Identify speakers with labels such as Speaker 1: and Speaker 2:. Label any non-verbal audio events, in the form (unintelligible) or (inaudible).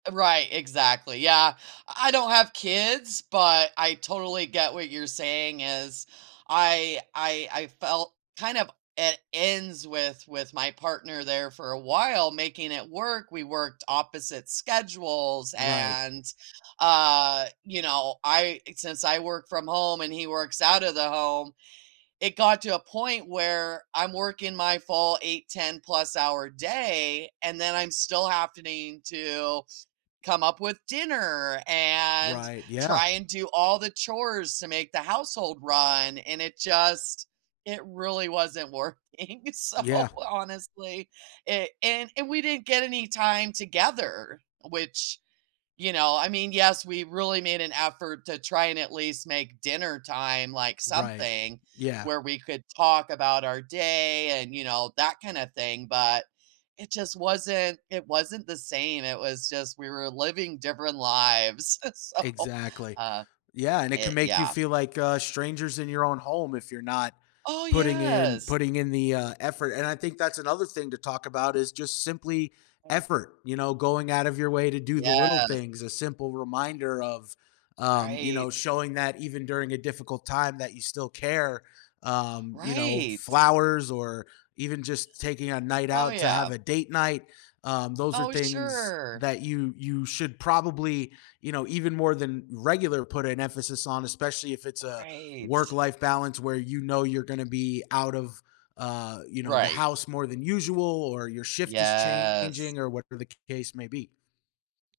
Speaker 1: Right, exactly, yeah. I don't have kids, but I totally get what you're saying is. I I I felt kind of at ends with with my partner there for a while making it work. We worked opposite schedules
Speaker 2: Right.
Speaker 1: and, uh, you know, I since I work from home and he works out of the home, it got to a point where I'm working my full 8, ten-plus-hour day and then I'm still happening to come up with dinner and
Speaker 2: Right, yeah.
Speaker 1: try and do all the chores to make the household run, and it just it really wasn't working, so,
Speaker 2: Yeah.
Speaker 1: honestly, it and and we didn't get any time together, which, you know I mean, yes, we really made an effort to try and at least make dinner time, like,
Speaker 2: Right,
Speaker 1: something
Speaker 2: yeah.
Speaker 1: where we could talk about our day and, you know, that kinda thing, but it just wasn't it wasn't the same, it was just we were living different lives, (chuckles) so,
Speaker 2: Exactly.
Speaker 1: uh,
Speaker 2: Yeah, and it can
Speaker 1: it
Speaker 2: make you
Speaker 1: yeah.
Speaker 2: feel like, uh, strangers in your own home if you're not
Speaker 1: Oh,
Speaker 2: putting in
Speaker 1: yes.
Speaker 2: putting in the, uh, effort, and I think that's another thing to talk about is just simply
Speaker 1: (unintelligible)
Speaker 2: effort; you know, going out of your way to do the little
Speaker 1: Yes.
Speaker 2: things, a simple reminder of, um you know,
Speaker 1: Right.
Speaker 2: showing that even during a difficult time that you still care, um, you know,
Speaker 1: Right.
Speaker 2: flowers or even just taking a night
Speaker 1: Oh,
Speaker 2: out to
Speaker 1: yeah.
Speaker 2: have a date night. Um, those are
Speaker 1: Oh,
Speaker 2: things
Speaker 1: sure.
Speaker 2: that you you should probably, you know, even more than regular put an emphasis on, especially if it's a
Speaker 1: Right.
Speaker 2: work-life balance where you know you're gonna be out of, uh, you know, the
Speaker 1: Right.
Speaker 2: house more than usual or your shift is
Speaker 1: Yes.
Speaker 2: changing or whatever the case may be.